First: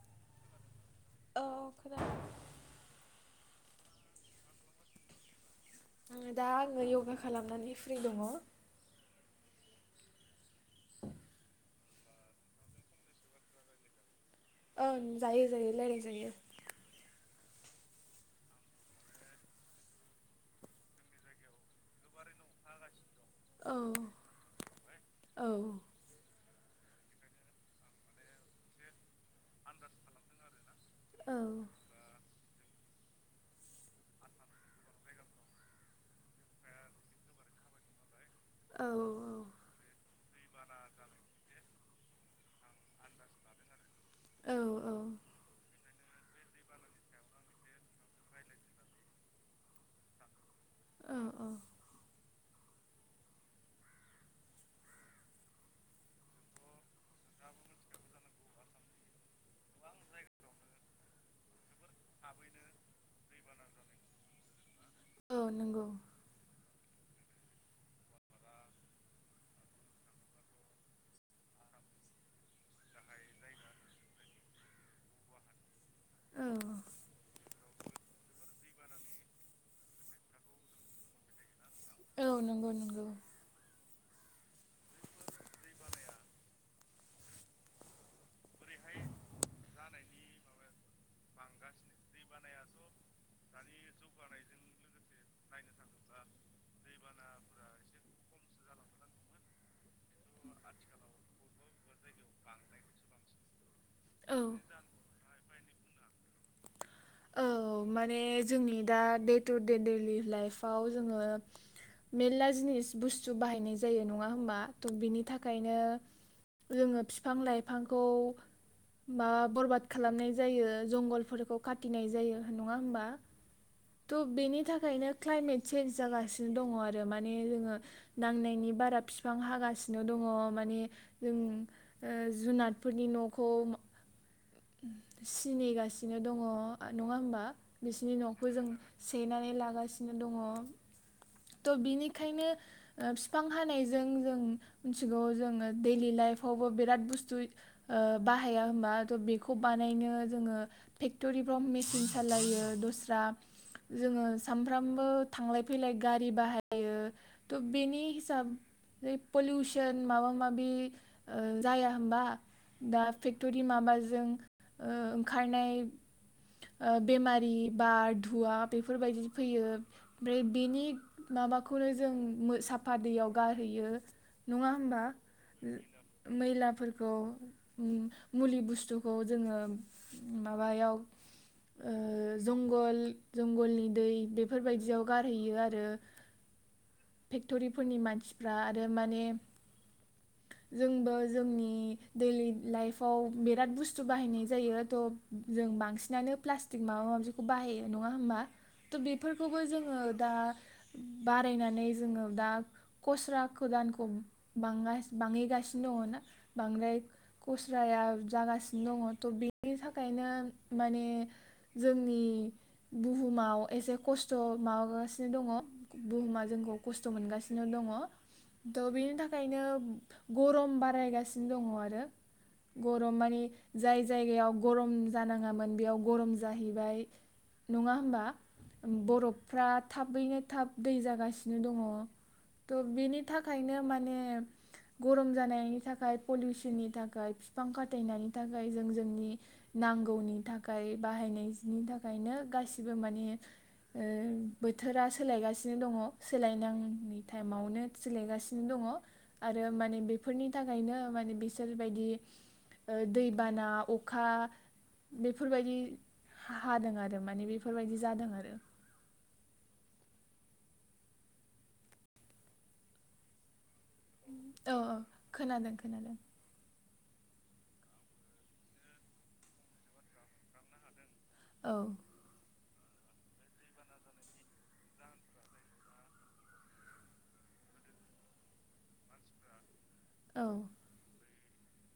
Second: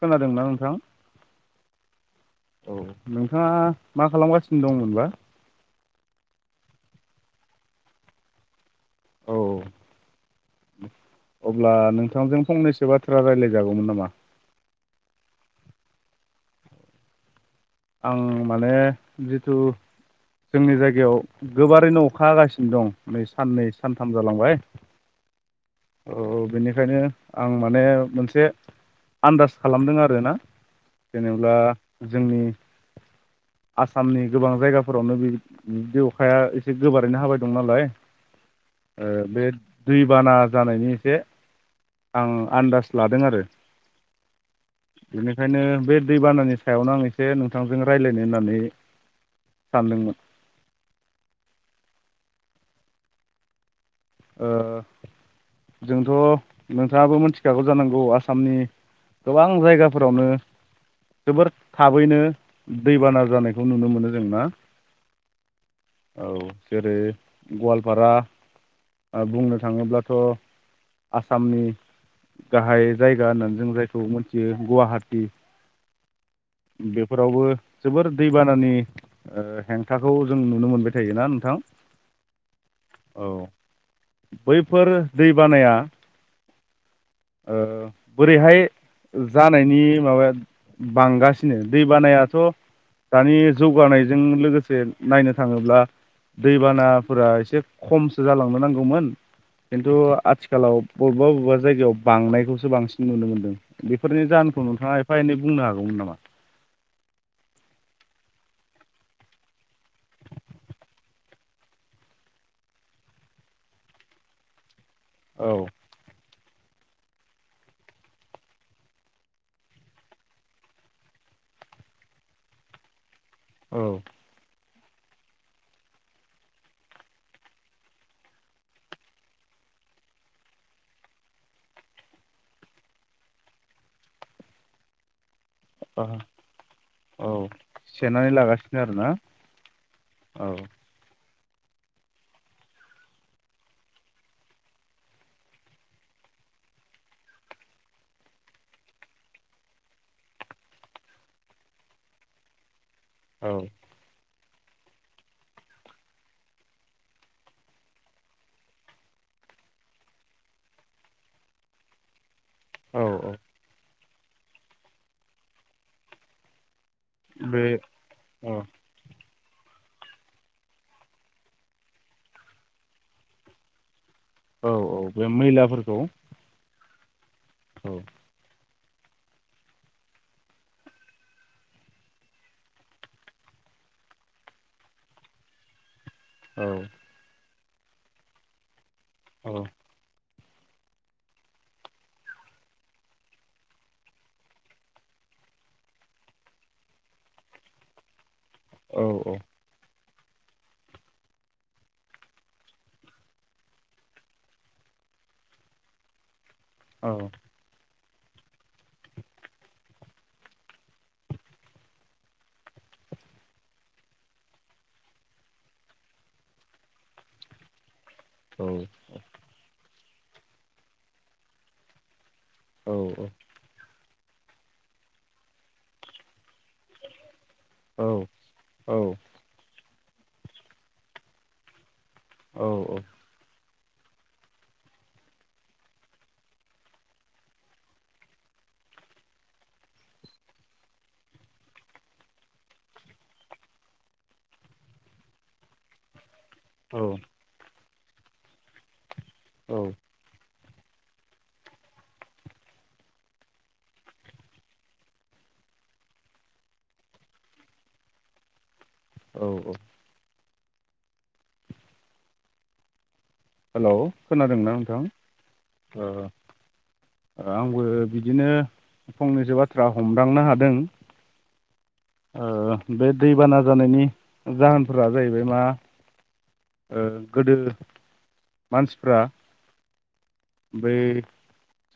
खोनादोंना नोंथां? औ खोनादों औ नों थाङा मा खालामगासिनो दंमोनबा? आङो दा आङो यग्गा खालामनानै फ्रि दङ। औ अब्ला नोंथांजों फंनैसो बाथ्रा रायलायजागौमोन नामा? ओं जायो जायो रायलाय जायो। आं माने जिथु जोंनि जायगायाव गोबारैनो अखा हागासिनो दं। नै साननै औ सानथाम जालांबाय औ औ बेनि बेखायनो आं माने मोनसे आन्दाज खालामदों आरोना औ जेनेब्ला जोंनि आसामनि गोबां जायगाफोरावनो बि-बिदि अखाया एसे गोबारैनो हाबाय दं नालाय औ ओ बे दै बाना जानायनि एसे आं आन्दाज लादों आरो औ बेनिखायनो बे दै बानानि सायावनो आं एसे नोंथांजों रायलायनो होननानै सानदोंमोन। औ औ ओ जोंथ नोंथाङाबो मिथिखागौ जानांगौ आसामनि गोबां जायगाफोरावनो जोबोर थाबैनो दैबाना जानाय खौ नुनो मोनो जों ना? औ नंगौ औ जेरै गवालपारा ओ बुंनो थाङोब्लाथ आसामनि गाहाय जायगा होननानै जों जायखौ मोनथियो गुवाहाटी औ जोबोर दैबानानि ओ हेंथाखौ जों नुनो मोनबाय थायोना नोंथां? औ नंगौ नंगौ औ बैफोर दैबानाया ओ बोरैहाय जानायनि माबाया बांगासि नो दैबानायाथ' दानि जौगानायजों लोगोसे नायनो थाङोब्ला दैबानाफोरा एसे खमसो जालांनो नांगौमोन खिन्थु आथिखालाव बबेबा बबेबा जायगायाव बांनायखौसो बांसिन नुनो मोन्दों बेफोरनि औ जाहोनखौ नोंथाङा एफा एनै बुंनो हागौमोन नामा। औ माने जोंनि दा देटु दे दैलि लाइफआव जोङो मेलला जिनिस बुस्थु बाहायनाय जायो नङा होमबा। बिनि औ थाखायनो जोङो बिफां लाइफांखौ बा बरबाद खालामनाय जायो जंगलफोरखौ खा। [inaudible] नाय जायो नङा होमबा। औ त बेनि थाखाय थाखायनो क्लाइमेट चेन्ज जागासिनो दङ आरो माने जोङो नांनायनि बारा बिफां हागासिनो दङ माने जों जुनादफोरनि नखौ सि नेगासिनो दङ। नङा औ होमबा बिसोरनि सेनानै न'खौ जों लागासिनो आरोना सेनानै लागासिनो दङ। औ थ' बिनिखायनो ओ फिफां हानायजों जों मिथिगौ जोङो दैडलि लाइफावबो बिराद बुस्थु बाहाया होमबा' बेखौ बानायनो जोङो फेक्ट'रि [inaudible] मेसिन सालायो दस्रा औ दा जोंड़ो- सामफ्रामबो थांलाय फैलाय गारि बाहायो थ' बेनि हिसाबै पलिउसन माबा माबि जाया होमबा? औ दा फेक्टरि माबा जों ओ ओंखारनाय बेमारि बे बा औ धुवा फैयो ओमफ्राय बेनि माबाखौनो जों साफा दैयाव गारहैयो। औ नङा औ होमबा बे मैलाफोरखौ मैलाफोरखौ। अ। औ उम मुलि बुसतु बुस्थुखौ जोङो माबायाव ओ जंगल जंगलनि दै बेफोरबायदियाव गारहैयो आरो। औ। फेक्ट'रिफोरनि मानसिफ्रा आरो माने जोंबो जोंनि दैडलि लाइफआव बिराद बुस्थु बाहायनाय जायो थ' जों बांसिन बांसिनानो प्लास्टिक माबा माबिखौ बाहायो नङा होमबा? त' औ बेफोरखौबो जोङो दा बारायनानै जोङो दा खस्रा गोदानखौ बां बांहैगासिनो दङ ना बांद्राय औ खस्राया जागासिनो दङ थ' बेनि थाखायनो माने जोंनि बुहुमाव एसे खस्थ' माबागासिनो दङ बुहुमा जोंखौ खस्थ' मोनगासिनो दङ। औ त' बेनि थाखायनो गरम बारायगासिनो दङ आरो औ गरम मानि जाय। जायगायाव गरम जानाङामोन। बेयाव गरम जाहैबाय नङा औ होमबा बर'फ्रा थाबैनो थाब दै जागासिनो दङ। औ थ' बिनि थाखायनो माने गरम जानायनि थाखाय पलिउसननि थाखाय फिफां खाथायनायनि थाखाय जों जोंनि नांगौनि थाखाय थाखाय बाहायनायनि थाखायनो गासिबो माने ओ बोथोरा सोलायगासिनो दङ। सोलायनांनि टाइमावनो सोलायगासिनो दंङ आरो औ माने बेफोरनि थाखायनो माने बिसोर बायदि ओ दै बाना अखा बेब बेफोर बायदि हादों आरो माने बेफोरबायदि जादों आरो औ औ हेलौ खोनादोंना औ औ नोंथां खोनादों ओ खोनादों ओ आंबो बिदिनो फंनैसो बाथ्रा हमदांनो हादों औ ओ बे दैबाना जानायनि जाहोनफोरा जाहैबाय मा ओ गोदो मानसिफ्रा औ बै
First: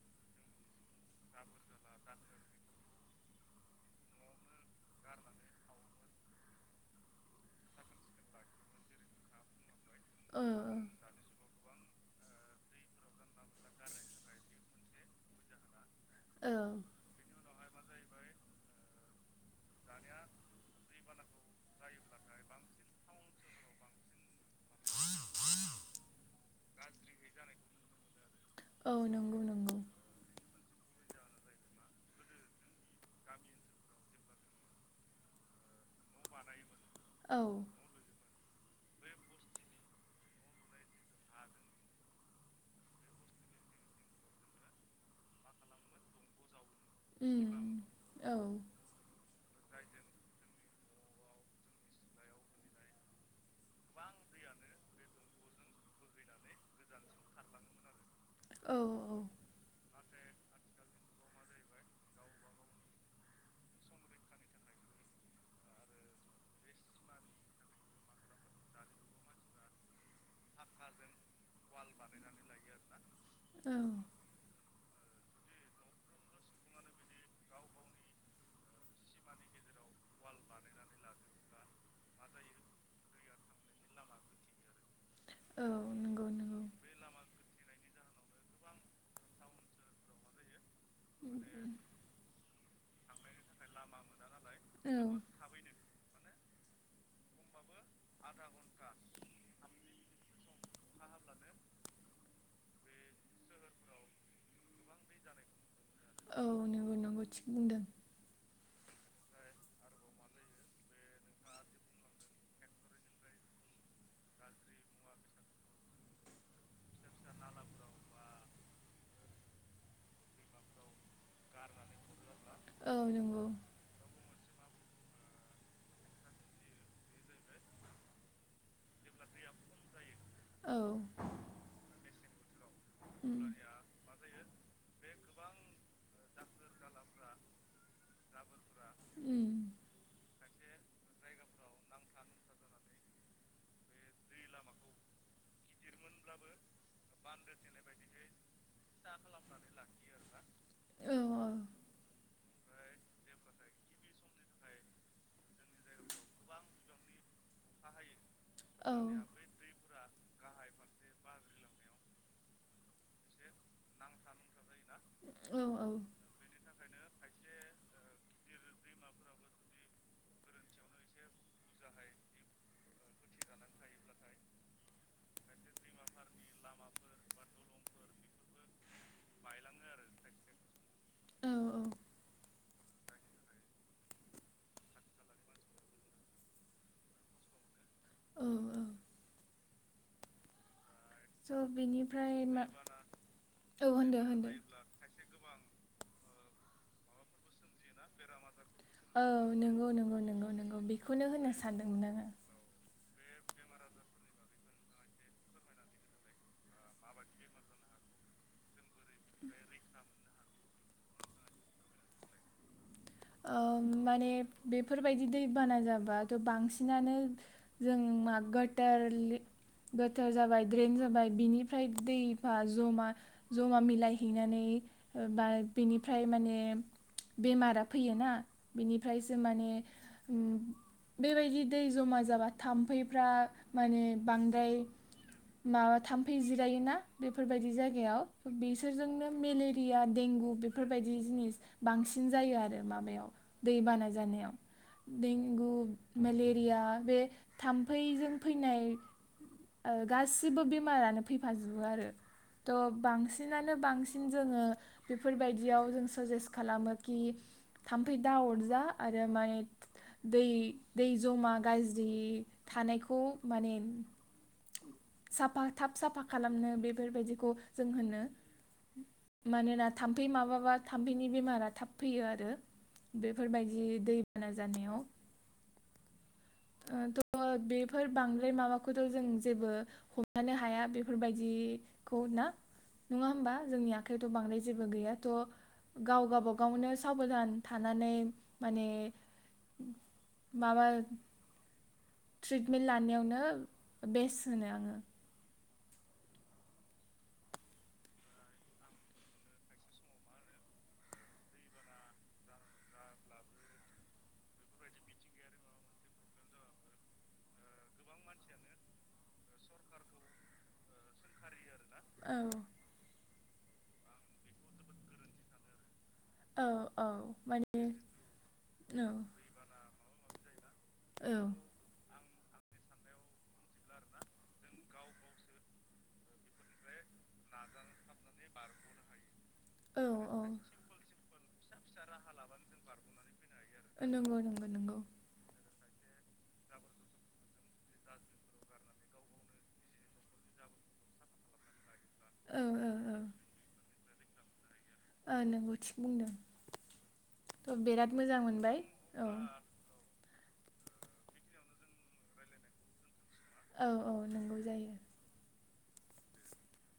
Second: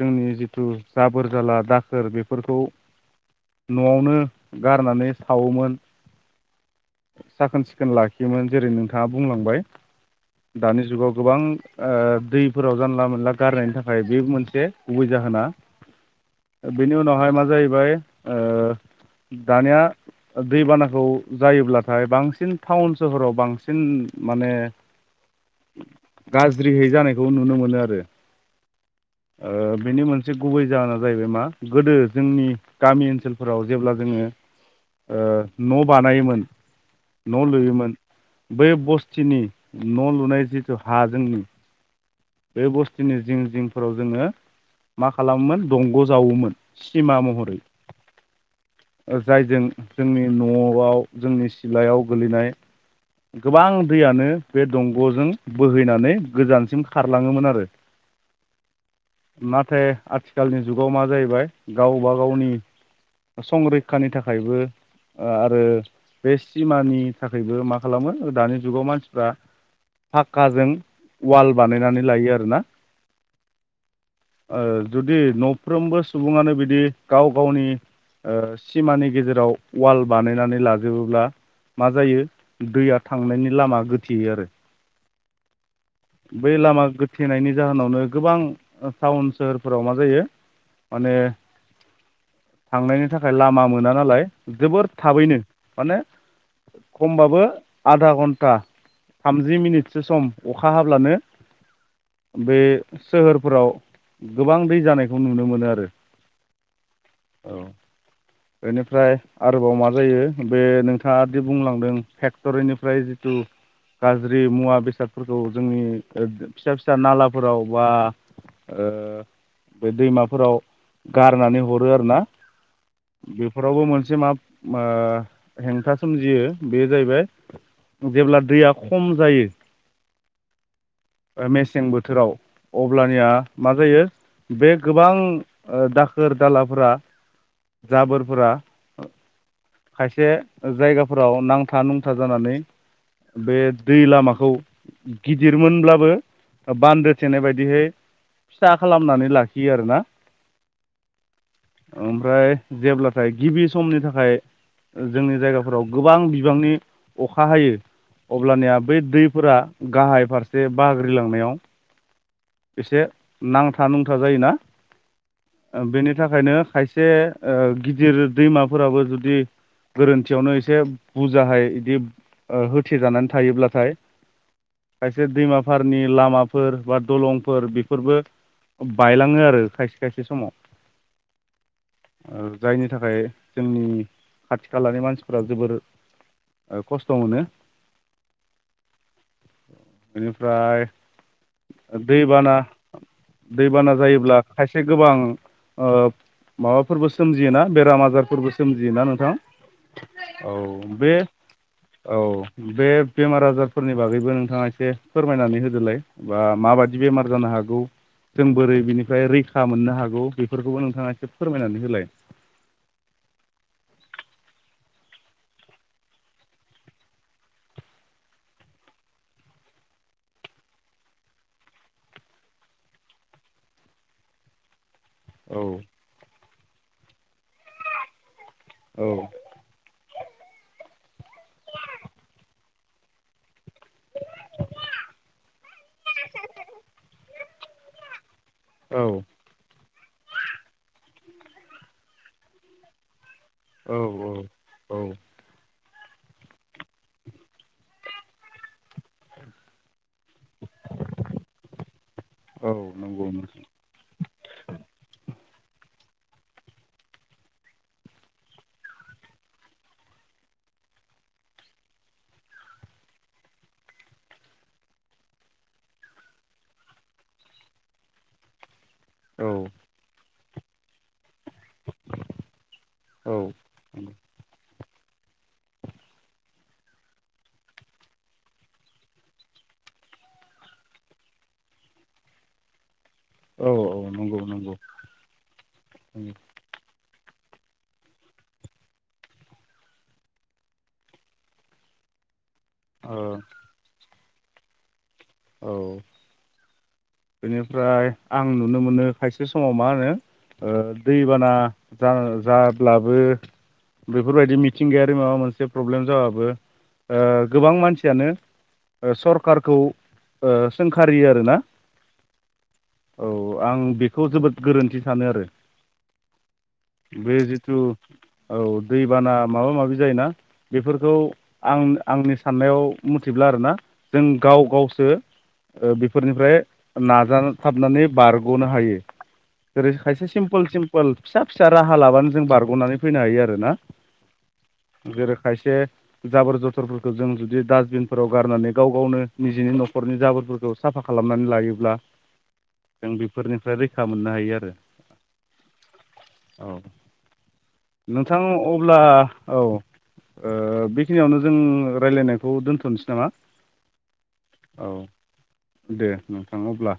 जोंनि जिथु जाबोर जाला दाखोर बेफोरखौ न'आवनो गारनानै सावोमोन साखोन सिखोन लाखियोमोन जेरै नोंथांङा बुंलांबाय ओ दानि जुगाव गोबां ओ दैफोराव जानला मोनला गारनायनि थाखाय बे मोनसे गुबै जाहोना औ बिनि उनाहाय मा जायो जैबाय ओ दानिया दैबानाखौ जायोब्लाथाय बांसिन टाउन सोहराव बांसिन माने गाज्रियै जानायखौ नुनो मोनो आरो औ नंगौ ओ नंगौ बिनि मोनसे गुबै जाहोना जाहैबाय मा गोदो जोंनि गामि ओनसोलफोराव जेब्ला जोङो ओ न' बानायोमोन औ न' लुयोमोन बै बस्थिनि न' लुनाय जिहेथु हा जोंनि बे बस्थुनि जिं जिंफोराव जोङो मा खालामोमोन दंग' जावोमोन उम उम औ ओ जायजों जोंनि न'आव जोंनि सिलायाव गोलैनाय गोबां दैयानो बे दंग'जों बोहैनानै गोजानसिम खारलाङोमोन आरो औ औ नाथाय आथिखालनि जुगाव मा जाहैबाय गावबा गावनि संरैखानि थाखायबो ओ आरो बे सिमानि थाखायबो मा खालामो दानि जुगाव मानसिफ्रा फाक्काजों वाल बानायनानै लायो आरो ना औ ओ जुदि न'फ्रोमबो सुबुंङानो बिदि गाव गावनि ओ सिमानि गेजेराव वाल बानायनानै लाजोबोब्ला औ नंगौ बै नंगौ लामा गोथेनायनि जाहोनावनो गोबां टाउन सोहोर फोराव मा जायो माने थांनायनि ओ लामा मोना नालाय जोबोर औ थाबैनो माने खमबाबो आधा घन्टा थामजि मिनिटसो सम अखा हाब्लानो बे सोहोरफोराव गोबां बै जानायखौ नुनो मोनो आरो औ नंगौ नंगौ थिग औ। बुंदों बेनिफ्राय आरोबाव मा जायो बे नोंथाङा दि बुंलांदों फेक्टरिनिफ्राय जिथु गाज्रि मुवा बेसादफोरखौ जोंनि ओ फिसा फिसा नालाफोराव बा ओ बे दैमाफोराव गारनानै हरो आरो ना। औ नंगौ बेफोरावबो मोनसे मा मो हेंथा सोमजियो बे जाहैबाय जेब्ला दैया खम जायो औ मेसें ओ मेसें बोथोराव। अब्लानिया उम मा जायो बे गोबां ओ दा खोर दालाफोरा जाबोरफोरा उम खायसे जायगाफोराव नांथा-नुंथा जानानै बे दै लामाखौ गिदिरमोनब्लाबो औ जेब्लाथाय गिबि समनि थाखाय ओ जोंनि जायगाफोराव गोबां बिबांनि अखा हायो। अब्लानिया औ बै दैफोरा गाहाय फारस जे बाग्रिलांनायाव एसे नां औ ओ बेनि थाखायनो खायसे जे ओ गिदिर दैमाफोराबो जुदि गोरोन्थियावनो एसे बुजाहाय इदि ओ होथेजानानै थायोब्लाथाय खायसे दैमाफारनि लामाफोर बा दलंफोर बेफोरबो बायलाङो आरो खायसे खायसे समाव। औ ओ जायनि थाखाय जोंनि खाथि-खालानि मानसिफोरा जोबोर खस्थ' मोनो। औ औ। बेनिफ्राय बेनिफ्राय दैबाना मा औ दैबाना होनदो जायोब्ला खायसे गोबां होनदो मा? फोरबो सोमजियोना बेराम आजारफोरबो सोमजियोना नोंथां औ नंगौ नंगौ नंगौ औ नंगौ बे बेखौनो होननो सानदोंमोन औ आङो बे बेमार आजारफोरनि बागैबो नोंथाङा एसे फोरमायनानै होदोलाय बा माबायदि बेमार जानो हागौ जों बोरै बिनिफ्राय रैखा मोननो हागौ बेफोरखौबो नोंथाङा एसे फोरमायनानै होलाय। ओ माने बेफोरबायदि दैबाना जाबाथ' बांसिनानो जों मा गोथोर गोथोर जाबाय द्रेन जाबाय बिनिफ्राय दैफा जमा जमा मिलायहैनानै बा औ बिनिफ्राय माने बेमारा फैयो ना? बिनिफ्रायसो माने ओम बेबायदि दै जमा जाबा थाम्फैफ्रा माने बांद्राय माबा थाम्फै जिरायोना बेफोरबायदि जायगायाव बिसोरजोंनो मेलेरिया देंगु बेफोरबायदि बि जिनिस बांसिन जायो आरो। माबायाव दै औ बाना जानायाव औ दिंगु मेलेरिया बे थाम्फैजों फैनाय ओ गासिबो बेमारानो फैफाजोबो आरो औ थ' नंगौ नोंथां बांसिनानो बांसिन जोङो बेफोरबायदि बिदियाव जों साजेस्ट खालामो कि थाम्फै दा अरजा आरो माने दै दै जमा गाज्रि थानायखौ माने साफा थाब साफा खालामनो बेफोरबायदिखौ जों होनो औ मानोना थाम्फै माबा माबा थाम्फैनि बेमारा थाब फैयो आरो। औ बेफोरबायदि दैबाना जानायाव ओ थ' बेफोर बांद्राय माबाखौथ' जों जेबो हमथानो हाया बेफोरबायदिखौ ना? नङा होमबा औ जोंनि आखाइथ' नंगौ बांद्राय नंगौ ओ जेबो गैया थ' गाव गाबागावनो साबधान थानानै माने माबा ट्रिटमेन्ट औ लानायावनो बेस्ट होनो आङो। औ बेनिफ्राय आं नुनो मोनो खायसे समाव मा होनो ओ दैबाना जा जाब्लाबो बेफोरबायदि मिथिंगायारि माबा मोनसे प्रब्लेम जाबाबो ओ गोबां मानसियानो सरखारखौ ओ सोंखारि आरो ना औ औ आं बेखौ जोबोद गोरोन्थि सानो आरो। औ औ बे जिथु माने औ औ दैबाना माबा माबि जायोना बेफोरखौ औ आं आंनि साननायाव मथिब्ला आरोना जों गाव गावसो ओ बेफोरनिफ्राय नाजाथाबनानै बारग'नो हायो। जेरै औ खायसे सिम्पोल सिम्पोल फिसा फिसा राहा लाबानो जों बारग'नानै फैनो हायो आरो। ना आरो नंगौ नंगौ नंगौ जेरो खायसे जाबोर जथरफोरखौ जों जुदि डास्टबिनफोराव गारनानै गाव गावनो निजेनि न' न'खरनि जाबोरफोरखौ साफा खालामनानै लायोब्ला औ औ जों औ बेफोरनिफ्राय रै खा मोननो हायो आरो। ओ नोंबो थिग औ बुंदों बिराद नोंथां मोजां मोनबाय अब्ला औ। ओ बेखिनियावनो जों रायलायनायखौ दोन्थ'नोसै नामा? औ औ नंगौ औ जायो दे नोंथां अब्ला